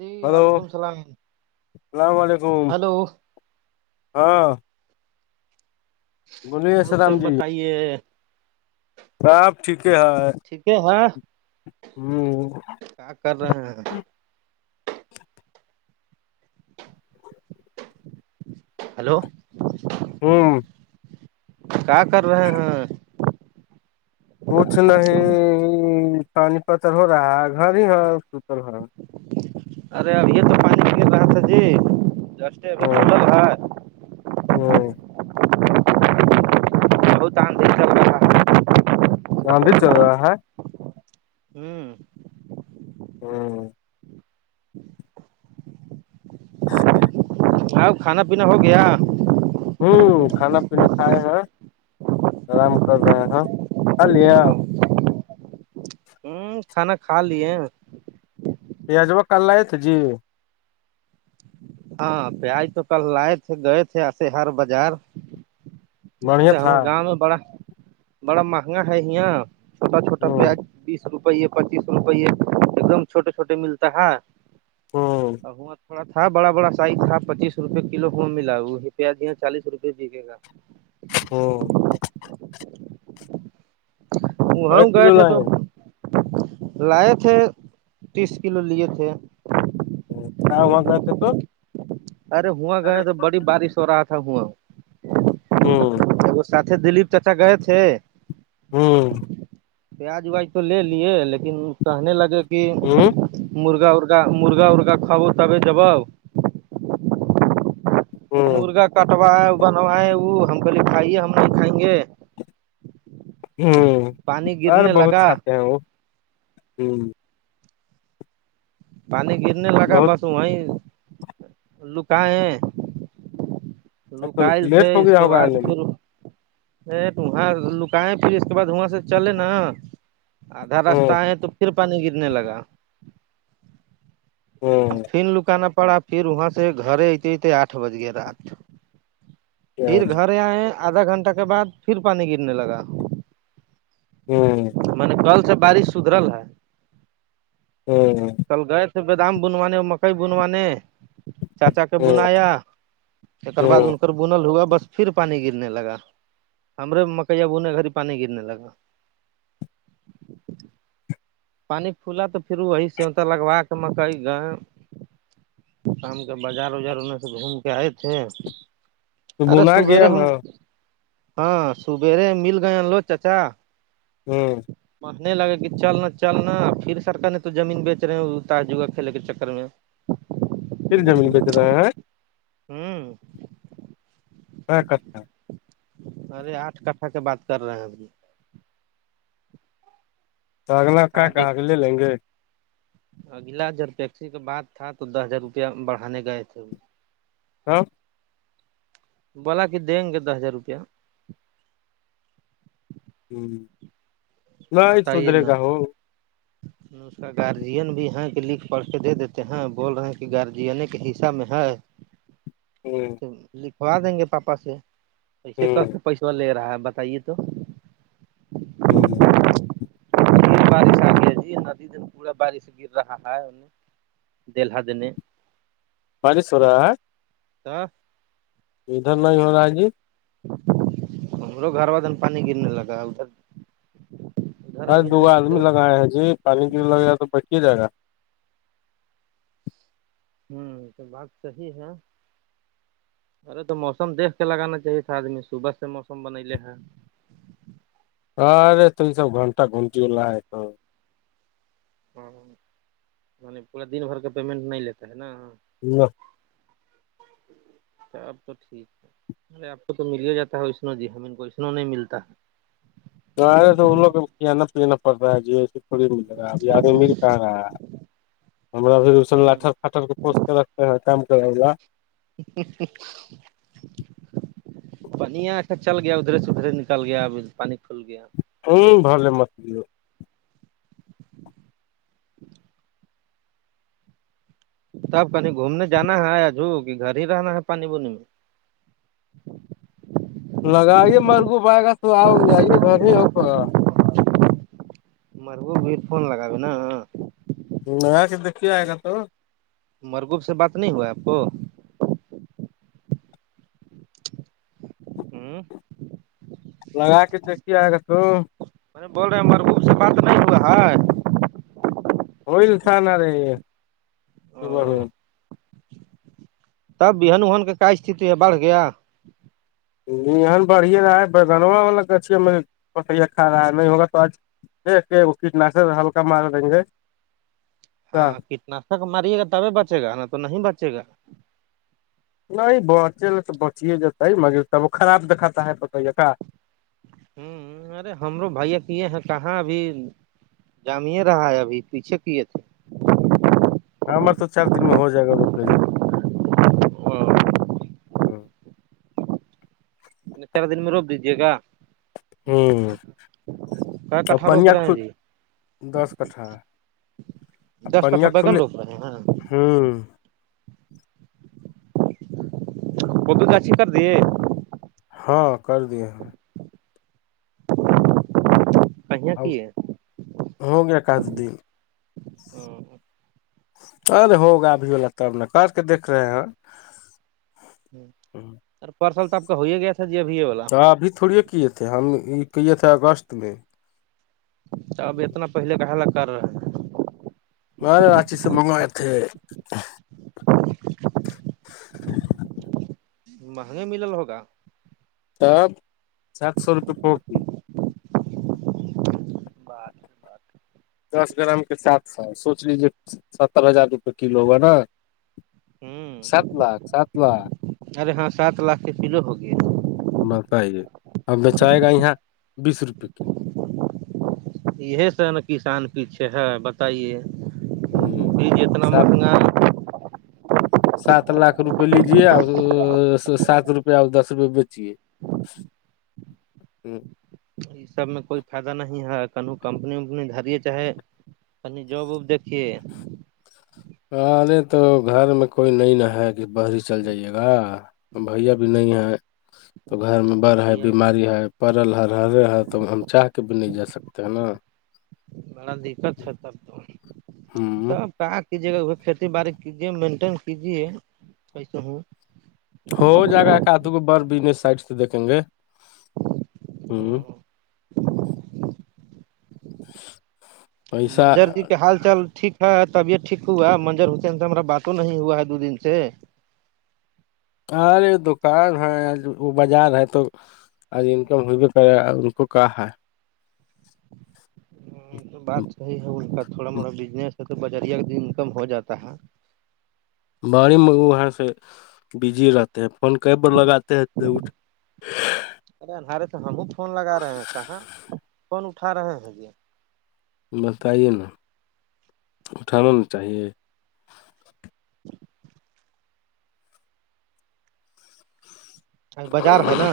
نی ہلو وعلیکم اللام اللام علیکم ہلو ہاں بولیے آ سب السلام بتائیے سپ ٹھیک ہے ہ ٹھیک ہے ہاں کیا کر رہے ہیں ہیلو ہوں کیا کر رہے ہیں کچھ نہیں پانی پتر ہو رہا ہے گھر ہی ہے سر ہاں ارے اب یہ تو پانچ م لگا تھا جی ج ہ ہ [unintelligible] [unintelligible] یہاں بھی چل رہا ہاں ہوں ہاں [unintelligible] کھانا پینا ہو گیا ہوں کھانا پینا کھائے ہیں آرام کر رہے ہیں کھالیے آپ ہ کھانا کھا لیے پیا جبا کل ل آئے تھ جی ہاں پیاج تو کل لائے تھے گئے تھے ایسے ہر بازار بڑھیا ارے تھا ہمار گاؤں میں بڑا بڑا مہنگا ہے یہاں چھوٹا چھوٹا ہ پیاج بیس روپے پچیس روپے ایک دم چھوٹے چھوٹے ملتا ہے ہ ا وہ [unintelligible] ڑا تھا بڑا بڑا سائز تھا پچیس روپے کلو کو ملا وہ یہ پیاز یہاں چالیس روپئے بیکے گا ہم [unintelligible] کئی گئے کلو تھے تو لائے [unintelligible] لائے تھے تیس کلو لیے تھے کیا ہوگ آتے تو [unintelligible] ارے ہواں ہ گئے تو بڑی بارش ہو رہا تھا ہواں ہوں وہ ساتھے دلیپ چچا گئے تھے ہوں پیاز ویاج تو لے لیے لیکن کہنے لگے کہ ہوں مرغا ارگا مرغا ارغا [unintelligible] ہ مرغا کٹوائے بنوائے وہ ہم کہے بھائی ہم نہیں کھائیں گے ہوں پانی اور گرنے بہت لگا کھاتے ہیں وہ پانی گرنے لگا بہت بس وہیں لکئے ہیں اب تو لوکائل تھے لیٹ ہو اس گیا کے ہوگا بعد آنے میں پھر [unintelligible] تو وہاں لکائے پھر اس کے بعد وہاں سے چلے نا آدھا ہ رستہ آئے تو پھر پانی گرنے لگا ہ پھر لکانا پڑا پھر وہاں سے گھر اتے اتے آٹھ بج گئے رات ہ پھر گھر آئے آدھا گھنٹہ کے بعد پھر پانی گرنے لگا منے کل سے بارش سدھرل ہے [unintelligible] ہوں چل گئے تھے بادام بنوانے اور مکئی بنوانے چاچا کو ہ بنایا ہ [unintelligible] بنل ہوا بس پھر پانی گرنے لگا ہمرے مکیا بنے گھر ہی پانی گرنے لگا پانی پھلا تو پھر وہی سےتا لگوا کے مکئی گہم شام کے بازار وزار ان میں سے گھوم کے آئے تھے تو ارے بنا سبیرے گیا ہم نا ہاں سبیرے مل گئے ہیں لو چچا ہوں منے لگے کہ چلنا [unintelligible] چلنا پھر سرار نے تو زمین بیچ رہے ہیں تجگا کھیے کے چکر میں [unintelligible] ہوں [unintelligible] ارے آٹھ کٹھا کے بات کر رہے ہیں ابھی تو اگنا کا کہاں کہ کے دیکھو لے لیں گے [unintelligible] اگلا جر ٹیکسی کا بات تھا تو دس ہزار روپیہ بڑھانے گئے تھے وہ ہاں بولا کہ دیں گے دس ہزار روپیہ ہوں [inaudible] بتائیے نا اس کا گارجین بھی ہے کہ لکھ پڑھ کے دے دیتے ہیں بول رہے ہیں کہ گارجنے کے حصہ میں ہے ہوں تو لکھوا دیں گے پاپا سے ایسے ہ کرس پیسو لے رہا ہے بتائیے تو ہوں پھر بارش آ گئی ہے جی ندی دن پورا بارش گر رہا ہے ان دلہ دن [unintelligible] دینے بارش ہورہا ہے [inaudible] ادھر نہیں ہو رہا ہے جی ہم لو گھر والدن پانی گرنے لگا ہے ادھر ادھر بائی ابھی دو نہیں آپ آدمی لوگ لگائے ہیں جی پانی کی لگے گا تو [inaudible] جائے گا ہوں تو بات صحیح ہے ارے تو موسم دیکھ کے لگانا چاہیے تھا آدمی صبح سے موسم بنلے ہے [inaudible] ہاں پورا دن بھر کا پیمنٹ نہیں لیتا ہے نا نہ اب تو ٹھیک ہے ارے آپ کو تو مل ہی جاتا ہے ونو جی ہین کو وسنو نہیں ملتا ہے تو آارے تو ان لووں کو کانا پیینا پڑ رہا ہے جی ای تھڑی ملے گا اب آدھی مل کہا رہا ہے ہمارا پھر اس ہے لٹر ہ فٹر کے پوس کے رکھتے ہیں کام کرے گا [inaudible] پنیا اھا چل گیا ادھرے سے ادھرے نکل گیا ابھی پانی کھل گیا [inaudible] تب کہیں گھومنے جانا ہے یاجھ کہ گھر ہی رہنا ہے پانی بونی میں لگائیے مرگوب بھائ گا تو آؤ جئیے گھر ہی آ کر مرگو کو ایئر فون لگاے نا میں کہ دیکے آئے گا تو مرگوب سے بات نہیں ہوا آپ کو ہوں لگا کے دیکھی آ گا تو ارے بول رہے ہیں مربوب سے بات نہیں ہوا ہے او [inaudible] تب بہن وہن کا کیا استتھی ہے بڑھ گیا [inaudible] ایک کہ وہ کیٹناشک ہلکا مارے رہیں گے کیا [inaudible] [inaudible] ہوں ارے ہمرو بھائییا کی ہیں کہاں بھی جامے رہا ہے ابھی پیچھے کیے تھے ہاں ہمار تو چار دن میں ہو جائے [inaudible] روکنے ہ چار دن میں روک دیجیے گا ہم کا کٹھا روپ رہے ہیں جی [inaudible] دس کٹھا بگن روپ رہے ہیں ہیں ہاں بدو چاچی کر دی ہے ہاں کر دیے ہیں کہیاں اب کی ہے ہو گیا کاف دن ارے ہوگا ابھی والا تب کر کے دیک رہے ہیں سر پارسل تو آپ کا ہو ہی گیا تھا جی ابھیے والا تو ابھی تھوڑی یہ کیے تھے ہم یہ کیے تھے اگست میں تو اب اتنا پہلے کہ ل کر رہا بارے راچی سے منگوائے تھے [unintelligible] مہنگا ملا ہوگا تب سات سو روپے کافی بار دس گرام کے ساتھ سوچ لی ستر ہزار روپئے کلو ہوا نا ہوں سات لاکھ سات لاکھ ارے ہاں سات لاکھ کے کلو ہو گیا بتائیے اب بچائے گا یہاں بیس روپے کلو یہ س نا کسان پیچھے ہے بتائیے ہوں بیج اتنا سات مہنگا سات لاکھ روپئے لیجیے اور سات روپے اور دس روپے بیچیے تو یہ سب میں کوئی فائدہ نہیں ہے کن کمپنی ومپنی گھر چاہے اپنی جاب وب دیکھیے ارے تو گھر میں کوئی نہیں ن ہے کہ باہری چل جائیے گا بھیا بھی نہیں ہیں تو گھر میں تو بڑ ہے بھیا بیماری ہے پڑل ہے ہرے ہے تو ہم چاہ کے بھی نہیں جا سکتے ہیں نا بڑا دقت ہے تب تو س ہ پ کیجیے کھیتی باڑی کیجے مینٹین کیجیےسے ہوں ہو جائے گا کادگ بر بج نے سائڈ سے دیکھیں گے ہوں منجر جی کے حال چال ٹھیک ہ طبیعت ٹھیک ہوا ہے منجر ہوس ان سے ہما باتوں نہیں ہوا ہے دو دن سے ارے دکان ہے وہ بازار ہے تو آج انکم ہو بھی پا ان کو کہاں ہے نہیں تو بات صحیح ہے ان کا تھوڑا موٹا بزنس ہے تو بجریا کا دن انکم ہو جاتا ہے بڑی میں وہاں سے بزی رہتے ہیں فون کئی بار لگاتے ہیں ارے تو ہمو فون لگا رہے ہیں کہاں فون اٹھا رہے ہیں جی بتائیے نا اٹھانا نا چاہیے [unintelligible] اب بازار ہے نا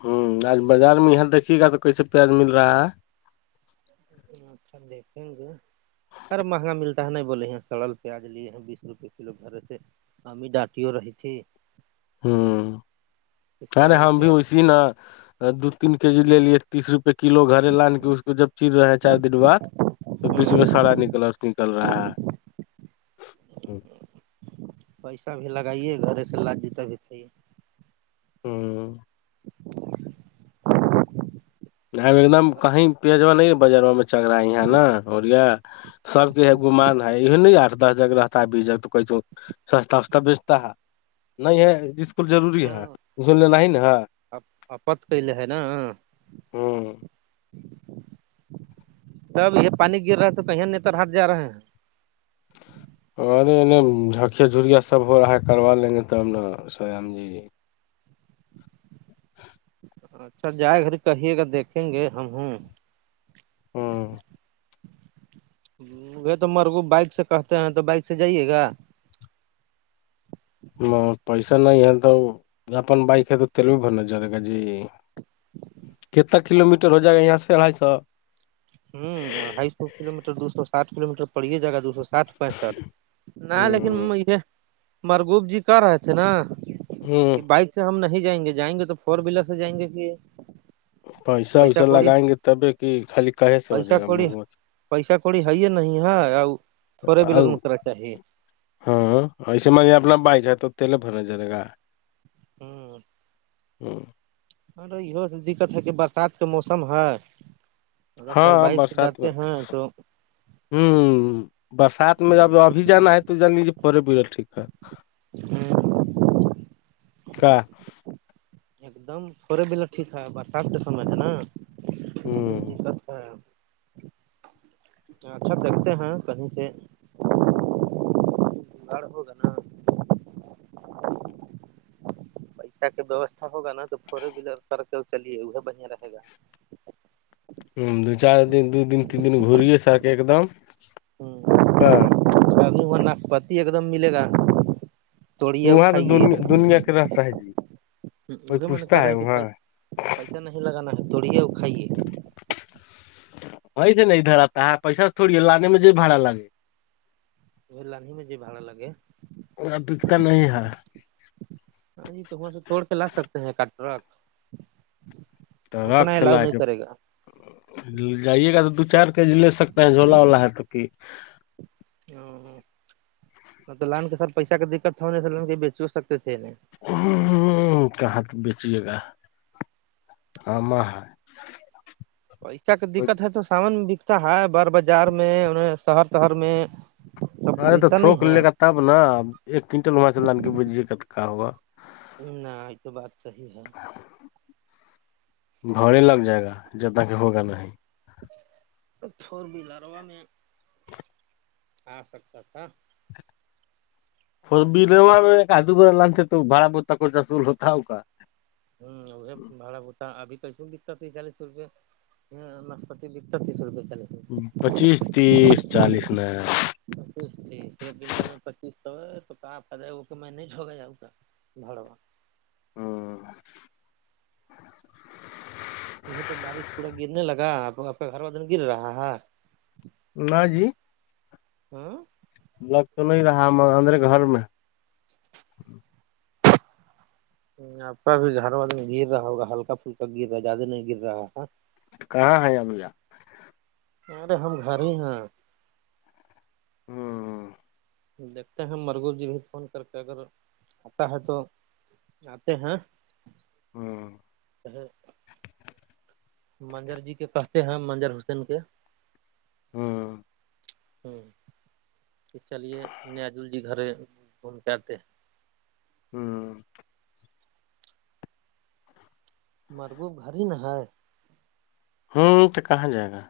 ہوں آج بازار میں یہاں دیکھیے گا تو کیسے پیاز مل رہا ہے اچھا دیکھیں گ سر مہنگا ملتا کیا نہیں بولے ہیں سڑل پیاز لیے ہیں بیس روپے کلو گھر سے ہمیں ڈاٹیو رہیچے ہوں ارے سرل ہم بھی پیاج اسی ن دو تین کے جی لے تیس روپے کلو گھرے لان کے اس کو جب چر رہے ہیں چار دن بع تو بیچ میں سارا نکل نکل رہا ہے پیسہ بھی لگائیے گھرے سے لا جتا بھی تھی ہوں ایک دم کہیں پیا نہیں بر چگ رہا یہ نا ا سب کے گمان ہے یہ ن آٹھ دس جگ رہتا ہے بیس جگ تو کہ سستا وستا بیچتا ہے نہیں ہے اسکول ضوری ہے اسول ل ہی ن ہے آت کے لیے ہے نا ہوں تب یہ پانی گر رہا ہے تو کہ یہ نیتر ہاٹ جا رہے ہیں اور ارے جھکیا جھریا سب ہو رہا ہے کروا لیں گے ت ہم نا سام جی [unintelligible] اچھا جائے گھر کہیے گا دیکھیں گے ہم ہوں ہوں وہ تو مرگو بائک سے کہتے ہیں تو بائک سے جائیے گا م پیسہ نہیں ہے تو اپن بائک ہے تو تل بھی بھرنا چ رہ گ جی کتنا کلو میٹر ہو جائے گا یہاں سے اڑھائی سو ہوں اڑھائی سو کلو میٹر دو سو سٹھ کلو میٹر پڑیے جگہ دو سو ساٹ پسٹ نہیں لیکن ہ یہ مرگوب جی کر رہے تھے نا ہوں کہ بائک سے ہم نہیں جائیں گے جائیں گے تو فور ویلر سے جائیں گے کہ پیسہ ویسا لگائیں گے تبھی کی خالی کہے سے ہو پیسہ جائے گا کوڑی منہ سے پیسا کوڑی ہے ہے نہیں ہے تھورے ویلر او۔ کرا چاہیے ہاں ایسے میں اپنا بائک ہے تو تیلے بھرنا جائےے گا ہوں ہوں ہمے یہ دقت ہے کہ برسات کے موسم ہے اگر سر ہاں بائک سے برسات میں جاتے ہیں تو ہوں برسات میں جب ابھی جانا ہے تو جان لیجیے پے ب ٹھیک ہے ہوں کا ایک دم تھوڑے بلاو ٹھیک ہے برسات کے سمے ہے نا ہوں ک ہے اچھا دیکھتے ہیں کہیں سے بن گڑ ہو گان [unintelligible] پیسہ کا ویوستھا ہوگا نا تو فور ویلر کر کے چلیے وہ بڑھیا رہے گا ہوں دو چار دن دو دن تین دن گوریے س کے ایک دم ہاں وں ناک پتی ایک دم ملے گا توڑیے اور وہاں تو دیا کھائیے دنیا کے رہستا ہے جی وہ کوئی بھی من پوچھتا کر رہے ہے ہیں کہ وہاں پیسہ نہیں لگانا ہے توڑیے اور کھائیے وہی سے نہیں دھراتا ہے پیسہ تھوڑی لانے میں جو بھاڑا لگے وہ لاندی میں ج بھاڑا لگے ا دکتا نہیں ہے ہاں جی تو وہاں سے توڑ کے لا سکتے ہیں کا ٹرک تو رق اتنا ہی سے لابھ لا نہیں کے کرے گا جائیے گا تو دو چار کے جی لے سکتے ہیں جھولا وولا ہے تو کہ ہ تو لان کے سر پیسہ کا دقت تھا نہیں لان کے بیچ سکتے تھے ہ کہ ت بیچیے گا ہ پیسہ کی دقت ہے تو سامان بکتا ہے بار بازار میں ان شہر تہر میں سب ارے تو خریدتا نہیں تھوک ہے لے گ تب ن ایک کئنٹل وہاں سے لان کے بج کتکا ہوگا نہ یہ تو بات صحیح ہے بڑے لگ جائے گا جدنا کہ ہوگا نہیں فور ولرو میں آ سکتا تھا [unintelligible] اور بھیوا میں کاجو گ لانتے تو بھڑا بتا کواصول ہوتا ہے ہو کا ہ وہ بھڑا ہوتا ہے ابھی کیسو بکتا ت چالیس سو روپے ہاں نشپتی بیت تس روپئے چلے پچیس تیس چالیس پچیس تیسٹل میں پچیس تو ہے تو کہ ہے وہ کہ میں نہیں جھوکا جاؤں گا دڑواد او یہ تو بارش پورا گرنے لگا کا گھر وال دن گر رہا ہے نہ جی ہوں لگ تو نہیں رہا م اندرے گھر میں آ کا بھی ہر بد میں گر رہا ہوگا ہلکا پھلکا گر رہا ہے زیادہ نہیں گر رہا ہے کہاں ہے امویا ارے ہم گھر ہی ہیں ہوں ہاں دیکھتے ہیں مرگو جی بھی فون کر کے اگر آتا ہے تو آتے ہیں ہوں منجر جی کے پستے ہیں منجر حسین کے ہاں تو چلیے نجل جی گھر فون کرتے ہوں مرگوب گڑ ہی نا ہے ہوں تو کہاں جائے گا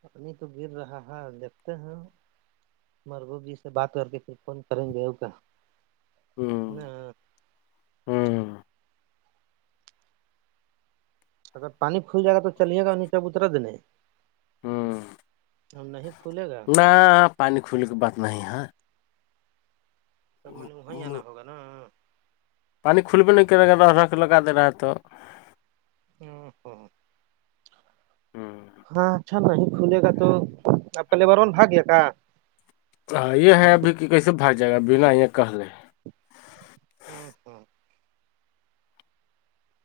پانی تو گر رہا ہے دیکھتے ہیں مربوب جی سے بات کر کے پھر فون کریں گے او کا ہوں نہ ہوں اگر پانی پھل گا تو چلے گا نیچا اترا دینے ہوں ہم نہیں کھلے گا پانی کھلے کے بات نہیں ہے تب میں نے وہیں آنا ہوگا نا پانی کھلبے نہیں کر رہے اگر ر ر کے لگا د رہا تو ہاں اچھا نہیں کھلے گا توپ پہلے بارن باگیا کا ہاں یہ ہے ابھی کہ کیسے باگ جائے گا بنا یہ کہہ لے ہاں ہاں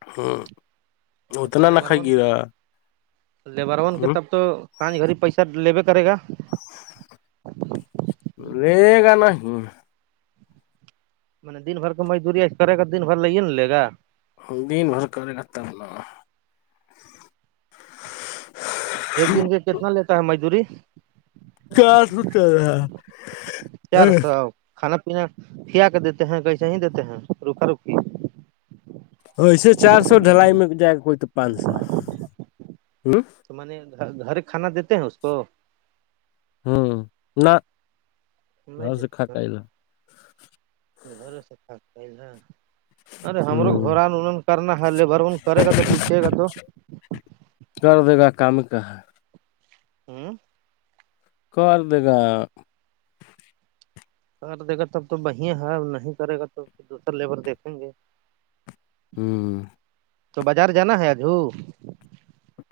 لے تب تو اتنا نہ لیبر وون کھائیے کے گا لیبر وون کے ہ تب تو گڑی پیسہ لیوے کرے گا لے گان کہ منے دن بھر کو مزدوری ای کرے گا دن بھر لے ہیا لے گا دن بھر کرے کرتا ہے ایک دن کے کتنا لیتا ہے مزدوری کیا ستے چار سو آ کھانا پینا کھیا کے دیتے ہیں کہسے ہی دیتے ہیں روکھا روکی ایسے چار سو ڈھلائی میں جائے کوئی تو پانچ سو تو میں نے گھر کھانا دیتے ہیں اس کو ہوں نہ سم گھر سے دیتے کھا کے لا گھر سےفف ارے ہمرو ہ گوران انہوں نے کرنا ہے لیبر ون کرے گا تو پوچھے گا تو کر دے گا کام کہ ہے ہوں کار کاہ کر دے گا تب تو وہیا ہے نہیں کرے گا تو دوسر لیبر دیکھیں گے- ہاں- تو بازار جانا ہے آج ہ-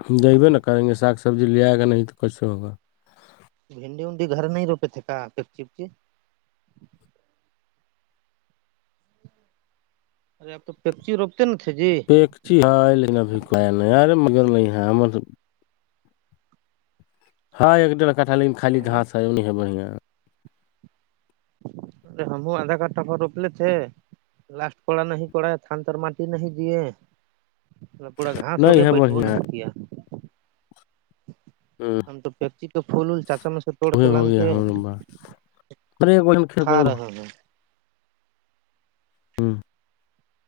ہم دبے نا کریں گے سا سبزی لے آئے گا نہیں تو کچھ ہوگا- بھنڈی ہنڈی گھر نہیں روپے تھے کا پک چکی- ارے آب تو پیکچی روپتے نا تھے جی- ایک چیز لیکن ابھی کھیا نہیں ارے مگر نہیں ہے ہم ہاں ایک کاٹھا لیکن خالی گاس ارے ہے انہیں ہے بڑھیاں ارے ہم آدھا گھٹ پر روک لیے تھے لاسٹ کوڑا نہیں پڑا ہے تھان تر مٹی نہیں دیے مب پورا گھاس ہو کے نہیں ہے بیٹھو بڑھیا نہیں کیا ہ ہم تو پچی تو فولل چاچا میں سے توڑ کے لان کے پ کوئی کھیل کھا کر- رہے ہیں ہ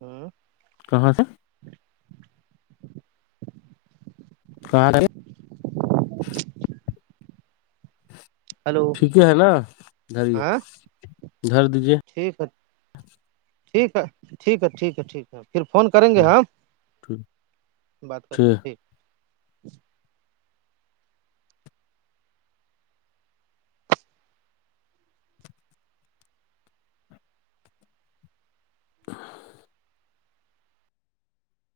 ہوں کہاں تھا سار ہلو ٹھیک ہے نا دھر ہاں دھر دیجیے- ٹھیک ہے ٹھیک ہے ٹھیک ہے ٹھیک ہے ٹھیک ہے- ہاں پھر فون کریں گے ٹھیک ہاں ٹھیک بات کر کے ٹھیک- [unintelligible]